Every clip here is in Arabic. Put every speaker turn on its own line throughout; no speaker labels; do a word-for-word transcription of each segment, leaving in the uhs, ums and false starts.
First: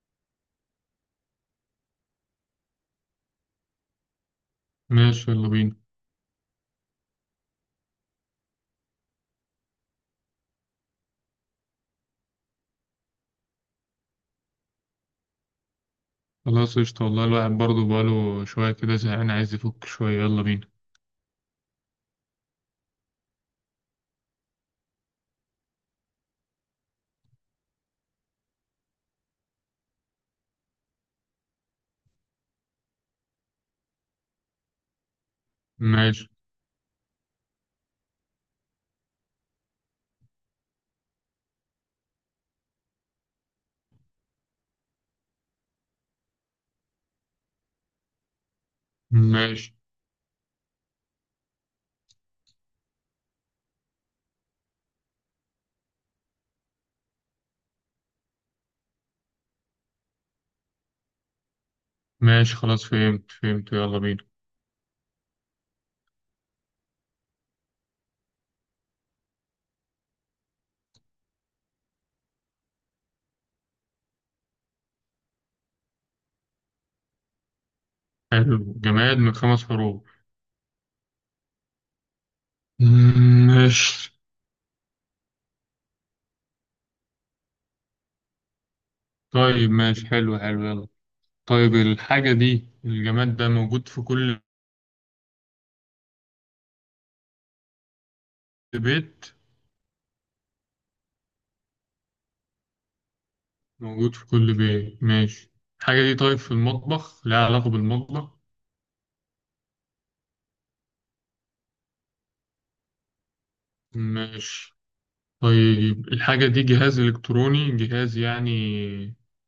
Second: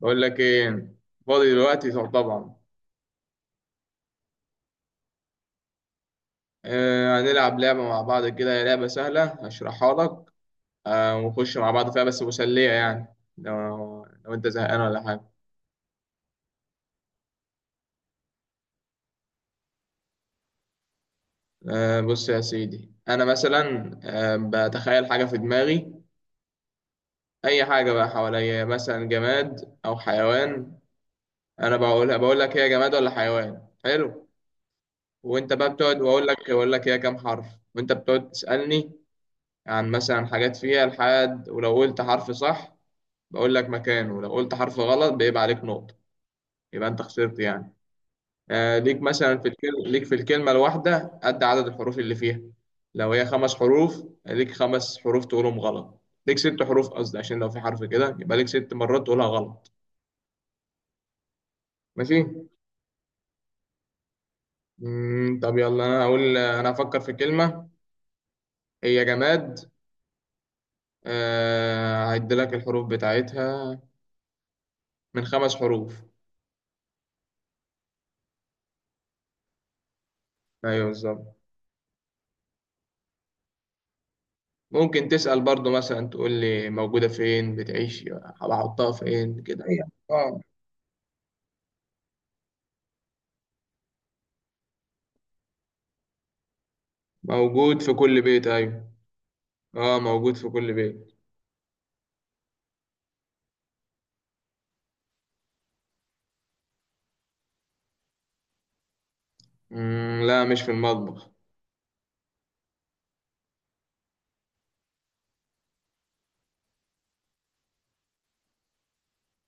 بقول لك ايه؟ فاضي دلوقتي طبعا.
ماشي، يلا بينا.
آه، هنلعب لعبة مع بعض كده، هي لعبة سهلة هشرحها لك. آه، ونخش مع بعض فيها، بس مسلية يعني. لو لو انت زهقان ولا حاجة.
خلاص، قشطة، والله الواحد برضه بقاله شوية كده زهقان، عايز يفك شوية، يلا بينا.
آه، بص يا سيدي، انا مثلا آه بتخيل حاجة في دماغي، اي حاجة بقى حواليا، مثلا جماد او حيوان. انا بقولها، بقول لك هي جماد ولا حيوان، حلو. وانت بقى بتقعد، واقول
ماشي،
لك واقول لك هي كام حرف. وانت بتقعد تسألني عن مثلا حاجات فيها، لحد ولو قلت حرف صح بقول لك مكانه، لو قلت حرف غلط بيبقى عليك نقطة، يبقى انت خسرت يعني. آه، ليك مثلا في
ماشي،
الكلمة، ليك في الكلمة الواحدة قد عدد الحروف اللي فيها. لو هي خمس حروف ليك خمس حروف تقولهم غلط. ليك ست حروف قصدي، عشان لو في حرف كده يبقى ليك ست مرات تقولها غلط. ماشي.
ماشي. خلاص، فهمت، فهمت، يلا بينا.
مم، طب يلا، انا هقول، انا هفكر في كلمة، هي جماد. آه، هعد لك الحروف بتاعتها. من خمس حروف.
حلو، جماد من خمس حروف.
ايوه بالظبط.
مم، ماشي،
ممكن تسأل برضو، مثلا تقول لي موجودة فين، بتعيش بحطها فين كده.
طيب.
ايوه،
ماشي، حلو
اه
حلو، يلا. طيب، الحاجة دي، الجماد ده موجود في كل
موجود في كل بيت، أيوة.
بيت؟
اه موجود في كل بيت.
موجود في كل بيت، ماشي. الحاجة دي طيب، في المطبخ؟ لها علاقة بالمطبخ؟
مم، لا مش في المطبخ.
ماشي. طيب، الحاجة دي جهاز إلكتروني، جهاز يعني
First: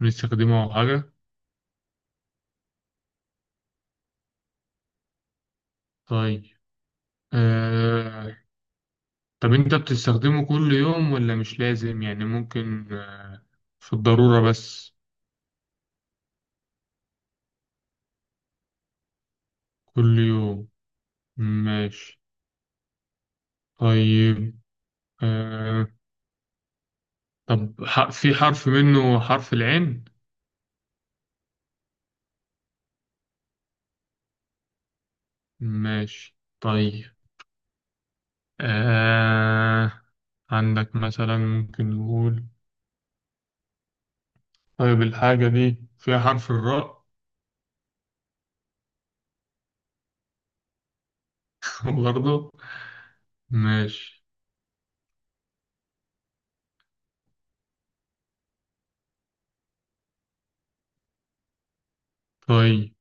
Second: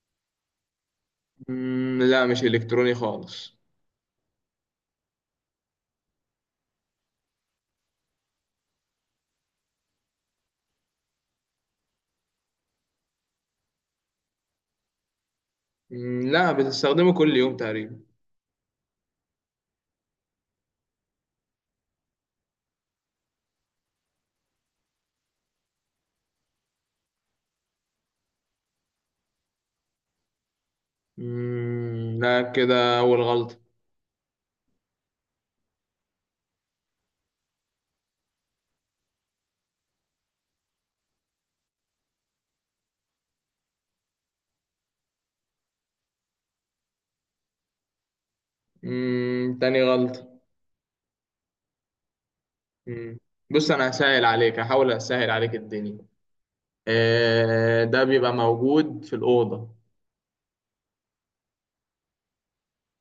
بنستخدمه أو حاجة؟
مم، لا مش إلكتروني خالص.
طيب. آه... طب أنت بتستخدمه كل يوم ولا مش لازم، يعني ممكن آه... في الضرورة بس؟
مم، لا بتستخدمه كل يوم تقريبا.
كل يوم، ماشي، طيب. آه... طب، ح... في حرف منه حرف العين؟
مم، لا كده أول غلطة.
ماشي، طيب. آه... عندك مثلا ممكن نقول، طيب الحاجة دي فيها حرف الراء؟
مم، تاني غلطة.
برضه.
مم. بص أنا هسهل
ماشي،
عليك، هحاول أسهل عليك الدنيا. آه، ده بيبقى موجود في الأوضة.
طيب.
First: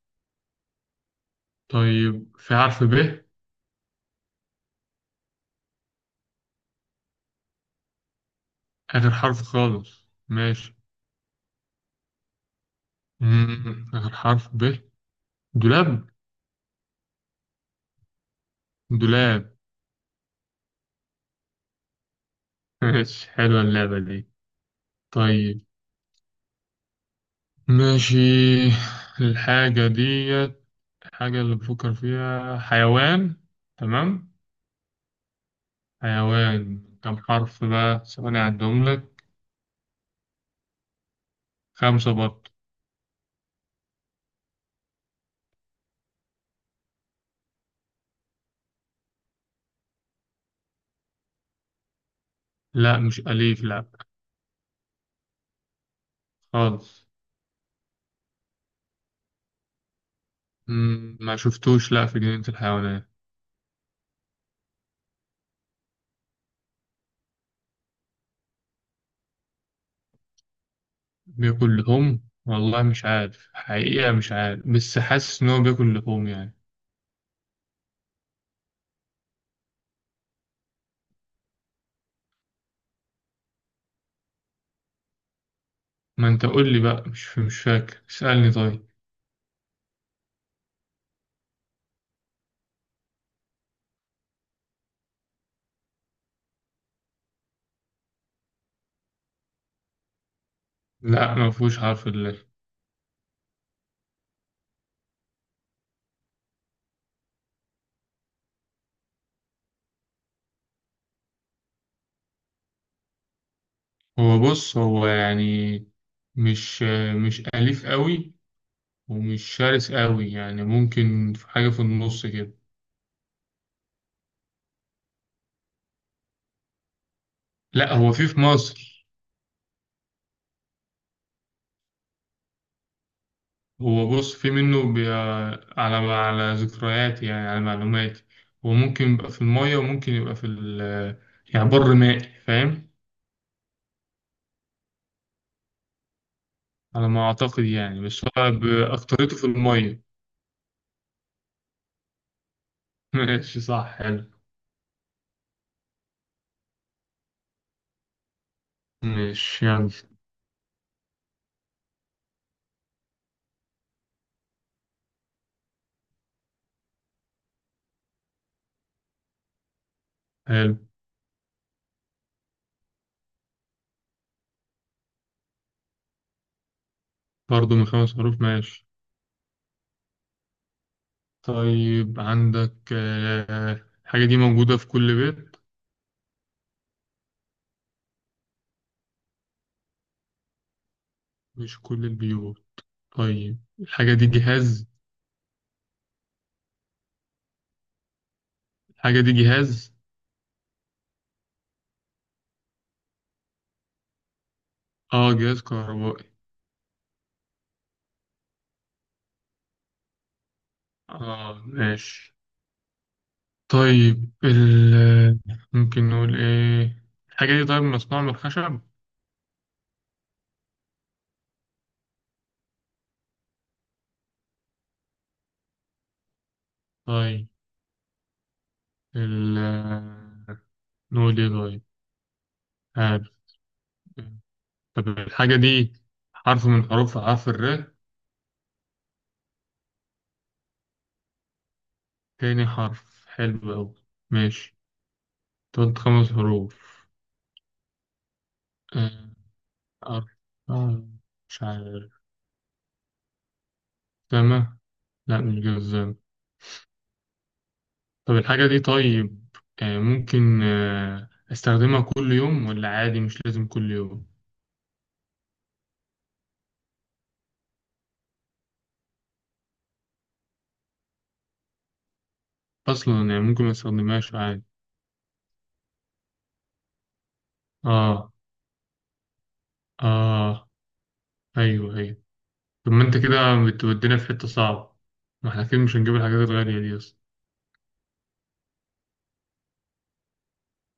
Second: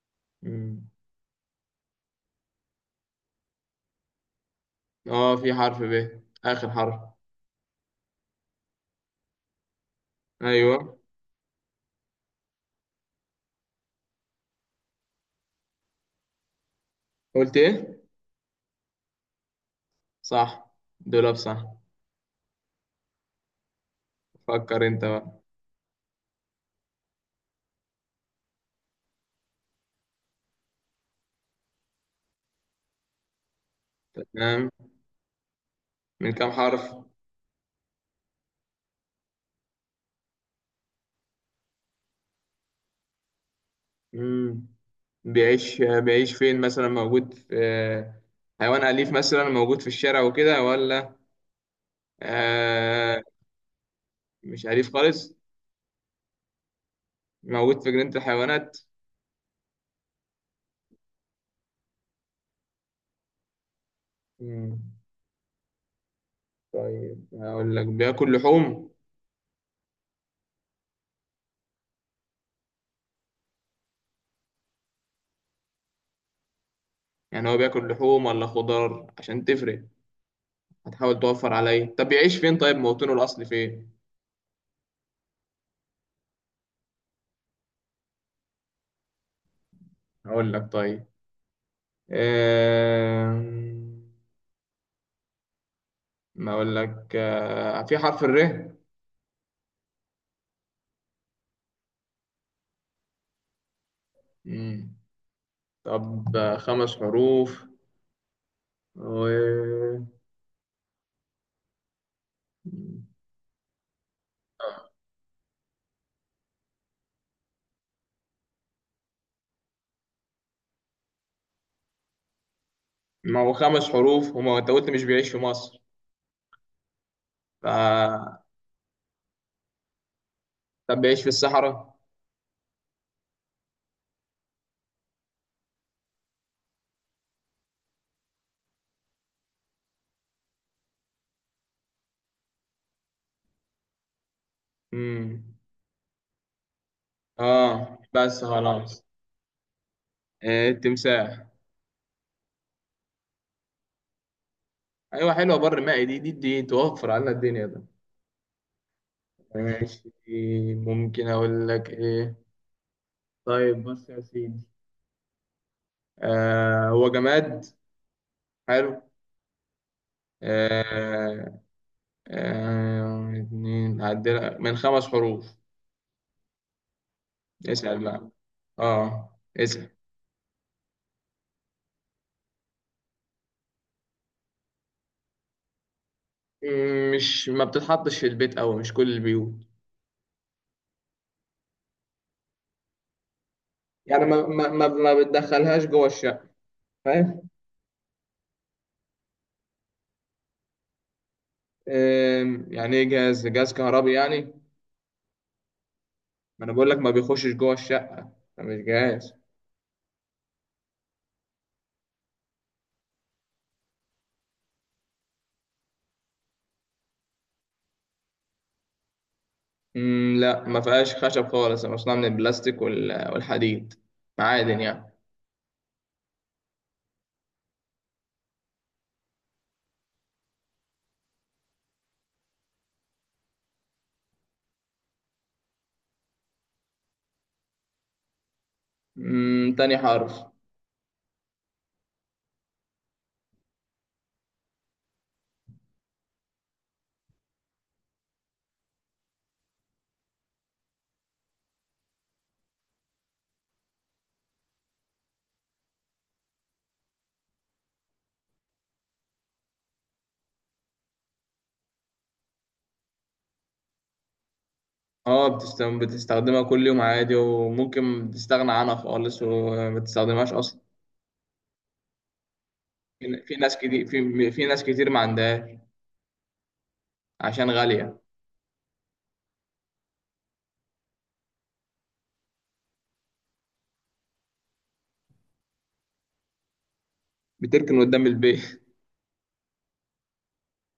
مم.
طيب في حرف ب؟
اه في حرف ب، آخر حرف.
آخر حرف خالص؟ ماشي.
ايوه.
مم. آخر حرف ب. دولاب.
قلت ايه؟
دولاب.
صح. دولاب صح.
ماشي، حلوة اللعبة دي.
فكر انت بقى.
طيب، ماشي. الحاجة ديت الحاجة اللي بفكر فيها حيوان. تمام.
تمام. من كام
حيوان
حرف؟
كم حرف؟ بقى ثواني أعدهم لك. خمسة برضه.
مم. بيعيش بيعيش فين مثلا، موجود في آه، حيوان أليف مثلا موجود في الشارع وكده ولا
لا،
آه
مش أليف، لا
مش أليف خالص.
خالص.
موجود في جنينة الحيوانات.
مم. ما شفتوش، لا، في جنينة الحيوانات.
مم. طيب هقول لك بياكل لحوم.
بياكل لحوم؟ والله مش عارف، حقيقة مش عارف، بس حاسس إن هو بياكل لحوم يعني.
يعني هو بياكل لحوم ولا خضار، عشان تفرق، هتحاول توفر عليا. طب بيعيش فين، طيب موطنه الأصلي فين؟
ما أنت قول لي بقى، مش مش فاكر، اسألني طيب.
هقول لك طيب. آه، ما اقول لك، آه، في حرف الر.
لا، ما فيهوش حرف اللام.
مم. طب، آه، خمس حروف و...
هو، بص، هو يعني مش مش أليف قوي، ومش شرس قوي، يعني ممكن في حاجة في النص كده.
ما هو خمس حروف، وما هو انت قلت مش بيعيش في مصر.
لا، هو في
ف...
في مصر.
طب بيعيش في الصحراء.
هو، بص، في منه بي... على على ذكرياتي، يعني على معلوماتي. هو ممكن يبقى في المية، وممكن يبقى في ال... يعني بر مائي، فاهم؟
مم.
على ما أعتقد
اه
يعني، بس
بس
هو
خلاص.
بأكترته في المية.
آه، التمساح.
ماشي، صح، حلو.
ايوه حلوه، بر مائي، دي دي دي توفر علينا الدنيا ده.
ماشي، يلا.
ماشي. ممكن اقول لك ايه؟ طيب بص يا سيدي، آه، هو جماد، حلو.
حلو،
آه، آه، اتنين عدل من خمس حروف.
برضه من
اسأل
خمس
بقى.
حروف ماشي.
اه اسأل.
طيب، عندك آه، الحاجة دي موجودة في كل بيت؟
مم، مش ما بتتحطش في البيت أوي، مش كل البيوت.
مش كل البيوت. طيب الحاجة
يعني
دي
ما ما ما,
جهاز؟
ما بتدخلهاش جوه الشقة، فاهم.
الحاجة دي جهاز؟
آم، يعني ايه جهاز، جهاز كهربي يعني.
اه، جهاز كهربائي.
ما انا بقول لك ما بيخشش جوه الشقة، ده مش جهاز.
اه، ماشي، طيب. ال آه، ممكن نقول ايه؟ الحاجة دي طيب مصنوعة من الخشب؟
مم، لا ما فيهاش خشب خالص، مصنوع من البلاستيك وال- والحديد، معادن يعني.
طيب. ال آه، نقول ايه؟ طيب، عارف. طب الحاجة دي، حرف من حروف، حرف الر؟
مم، تاني حرف.
تاني حرف، حلو أوي، ماشي. تقعد خمس حروف. آه، أربعة. مش عارف. جزمة. لا، مش جزمة. طب الحاجة دي طيب، آه، ممكن آه، أستخدمها كل يوم ولا عادي مش لازم كل يوم؟
اه بتستخدم بتستخدمها كل يوم عادي، وممكن تستغنى عنها خالص وما تستخدمهاش اصلا.
أصلا
في
يعني،
في
ممكن ما
ناس كتير
أستخدمهاش
في
عادي.
في ناس كتير ما عندهاش، عشان غالية.
آه، آه، أيوه، أيوه. طب ما أنت كده بتودينا في حتة صعبة، ما احنا أكيد مش هنجيب الحاجات الغالية دي أصلا.
بتركن قدام البيت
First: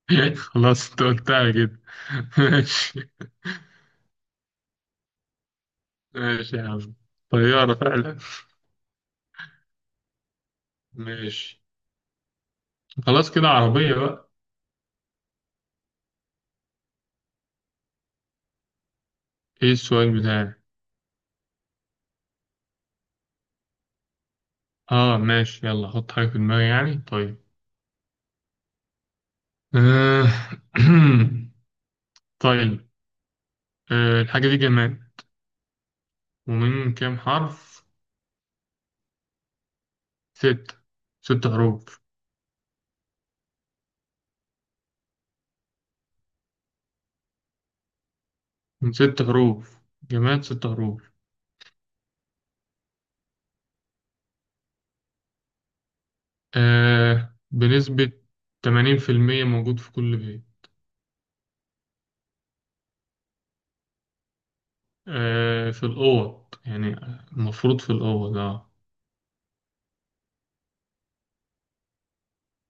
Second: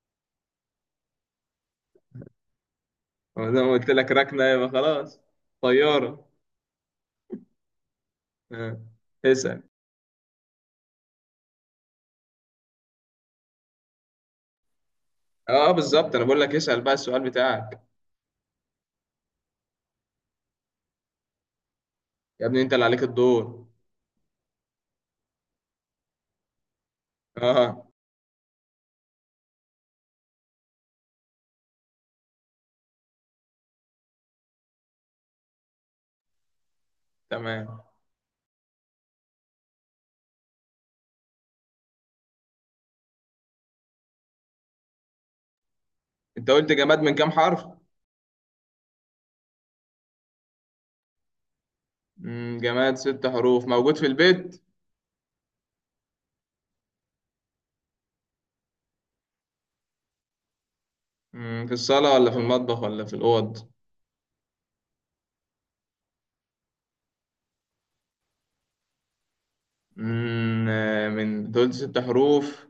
خلاص، انت قلتها كده. ماشي.
زي ما قلت لك، ركنة يبقى خلاص. طيارة.
ماشي يا عم، طيارة فعلا.
آه. اسأل.
ماشي، خلاص، كده عربية بقى.
اه بالظبط، انا بقول لك اسأل بقى السؤال بتاعك.
ايه السؤال بتاعي؟
يا ابني انت اللي عليك الدور.
اه، ماشي، يلا حط حاجة في دماغي يعني، طيب.
اه.
آه. طيب. آه. الحاجة دي جماد، ومن كام
تمام.
حرف؟ ستة. ست حروف.
انت قلت جماد من كام حرف؟
من ست حروف، جماد ست حروف.
مم، جماد ست حروف موجود في البيت؟
آه. بنسبة تمانين في المية موجود في كل بيت.
مم، في الصالة ولا في المطبخ ولا في الأوض؟
آه. في الأوض يعني، المفروض في الأوض، اه.
مم، آه، من دول ست حروف،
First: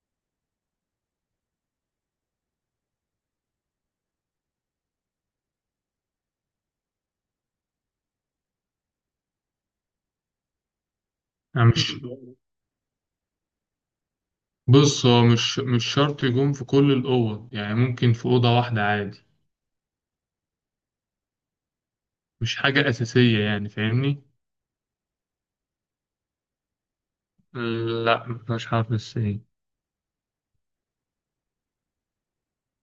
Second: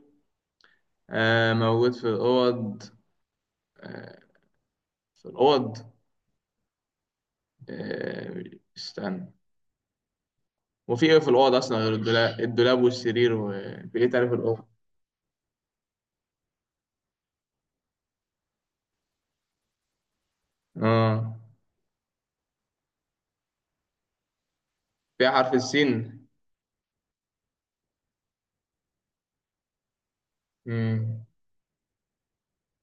آه، موجود في الأوض. آه، في الأوض. آه، استنى. وفي إيه في الأوض
يعني
أصلا غير
مش
الدولاب، الدولاب والسرير، وفي إيه تاني في الأوض؟
بص، هو مش مش شرط يكون في كل الأوض، يعني ممكن في أوضة واحدة عادي.
آه.
مش حاجة أساسية يعني، فاهمني؟
فيها حرف السين؟
لا، مش حرف السين.
مم.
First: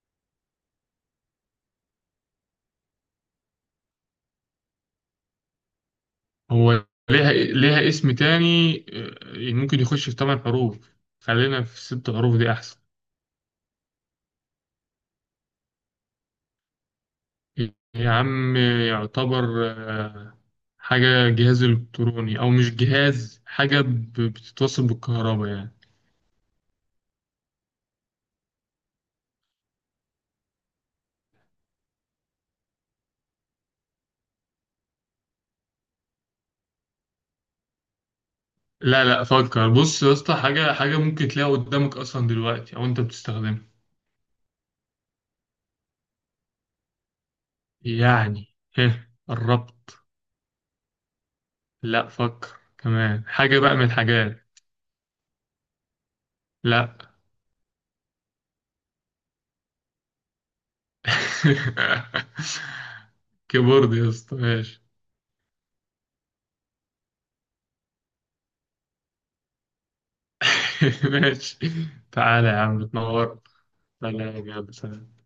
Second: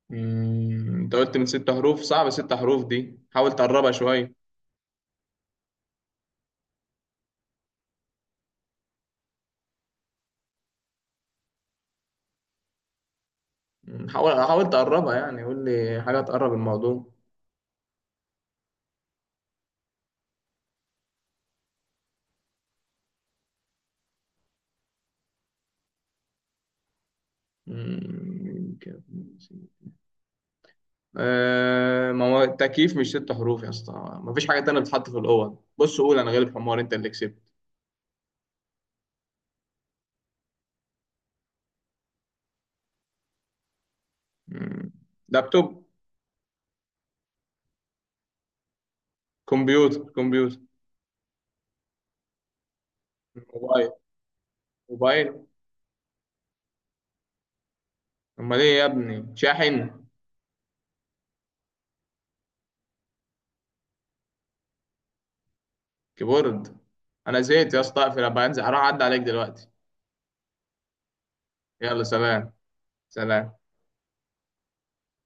مم، أنت قلت من ست حروف، صعب. ست حروف دي حاول تقربها شوية.
هو ليها ليها اسم تاني، آه، ممكن يخش في ثمان حروف. خلينا في ست حروف دي أحسن.
مم، حاول حاول تقربها، يعني قول لي حاجة تقرب الموضوع.
يا عم، يعتبر آه، حاجة، جهاز إلكتروني، أو مش جهاز، حاجة ب- بتتوصل بالكهرباء يعني.
مم، آه، ما هو التكييف مش ست حروف يا اسطى. ما فيش حاجة تانية بتتحط في الأوض، بص قول أنا غالب حمار، أنت اللي كسبت.
لا، لا، فكر، بص يا اسطى، حاجة حاجة ممكن تلاقيها قدامك أصلا دلوقتي، أو أنت بتستخدمها.
مم. لابتوب.
يعني، ايه، قربت.
كمبيوتر كمبيوتر.
لا، فكر، كمان حاجة بقى من
موبايل
الحاجات.
موبايل.
لا.
أمال إيه يا ابني، شاحن،
كيبورد يا اسطى، ماشي.
كيبورد. أنا زهقت يا اسطى، أقفل أبقى أنزل، هروح أعدي عليك دلوقتي.
ماشي.
يلا
تعالى
سلام.
يا عم تنور.
سلام.
سلام يا عم، سلام.